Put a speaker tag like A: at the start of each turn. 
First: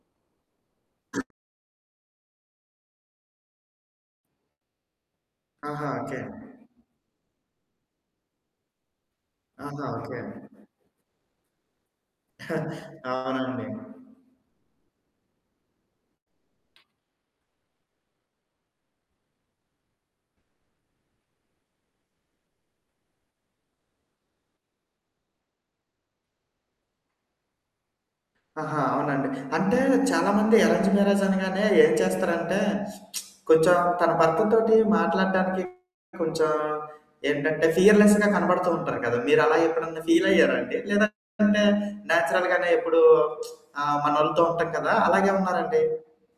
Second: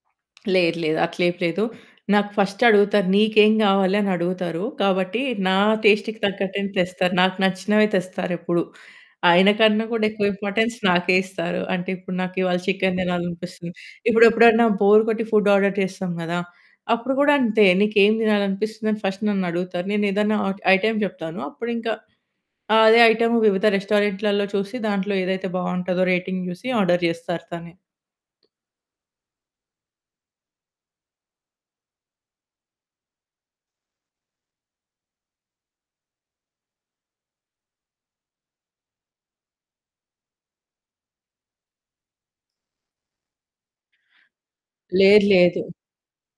A: లేదు లేదు. అట్లేం లేదు. నాకు ఫస్ట్ అడుగుతారు నీకేం గావాలనడుగుతరు. కాబట్టి నా
B: ఆహా! ఓకే.
A: టేస్ట్‌కి తగ్గట్టుగనె తెస్తారు. నాకు నచ్చినవే తెస్తారెప్పుడు. ఆయన
B: ఆహా!
A: కన్నా గూడా
B: ఓకే
A: ఎక్కువ
B: అండి.
A: ఇంపార్టెన్స్ నాకే ఇస్తారు. అంటే ఇప్పుడు నాకివాళ చికెన్
B: అవునండి.
A: తినాలనిపిస్తుంది. ఇప్పుడెప్పుడైనా బోర్ కొట్టి ఫుడ్ ఆర్డర్ చేస్తాం గదా! అప్పుడు గూడా అంతే. నీకేం తినాలనిపిస్తుందని ఫస్ట్ నన్నడుగుతారు. నేనేదన్నా ఐటెమ్ చెప్తాను. అప్పుడు ఇంకా అదే ఐటెమ్ వివిధ రెస్టారెంట్లలో చూసి దాంట్లో ఏదైతే బావుంటదో రేటింగ్ జూసి ఆర్డర్ జేస్తరు తనే.
B: ఆహా! అవునా అండి! అంటే చాలా మంది అరేంజ్డ్ మ్యారేజ్ అనగానే ఏం చేస్తారంటే కొంచెం తన భర్తతోటి మాట్లాడటానికి కొంచెం ఏంటంటే ఫియర్‌‌లెస్‌గా కనపడుతూ ఉంటారు గదా! మీరు అలా ఎప్పుడన్నా ఫీల్ అయ్యారా అండి? లేదంటే నేచురల్‌ గానే ఎప్పుడు ఆహ్, మనోళ్ళతో ఉంటాం కదా!
A: లేదు
B: అలాగే
A: లేదు.
B: ఉన్నారాండి?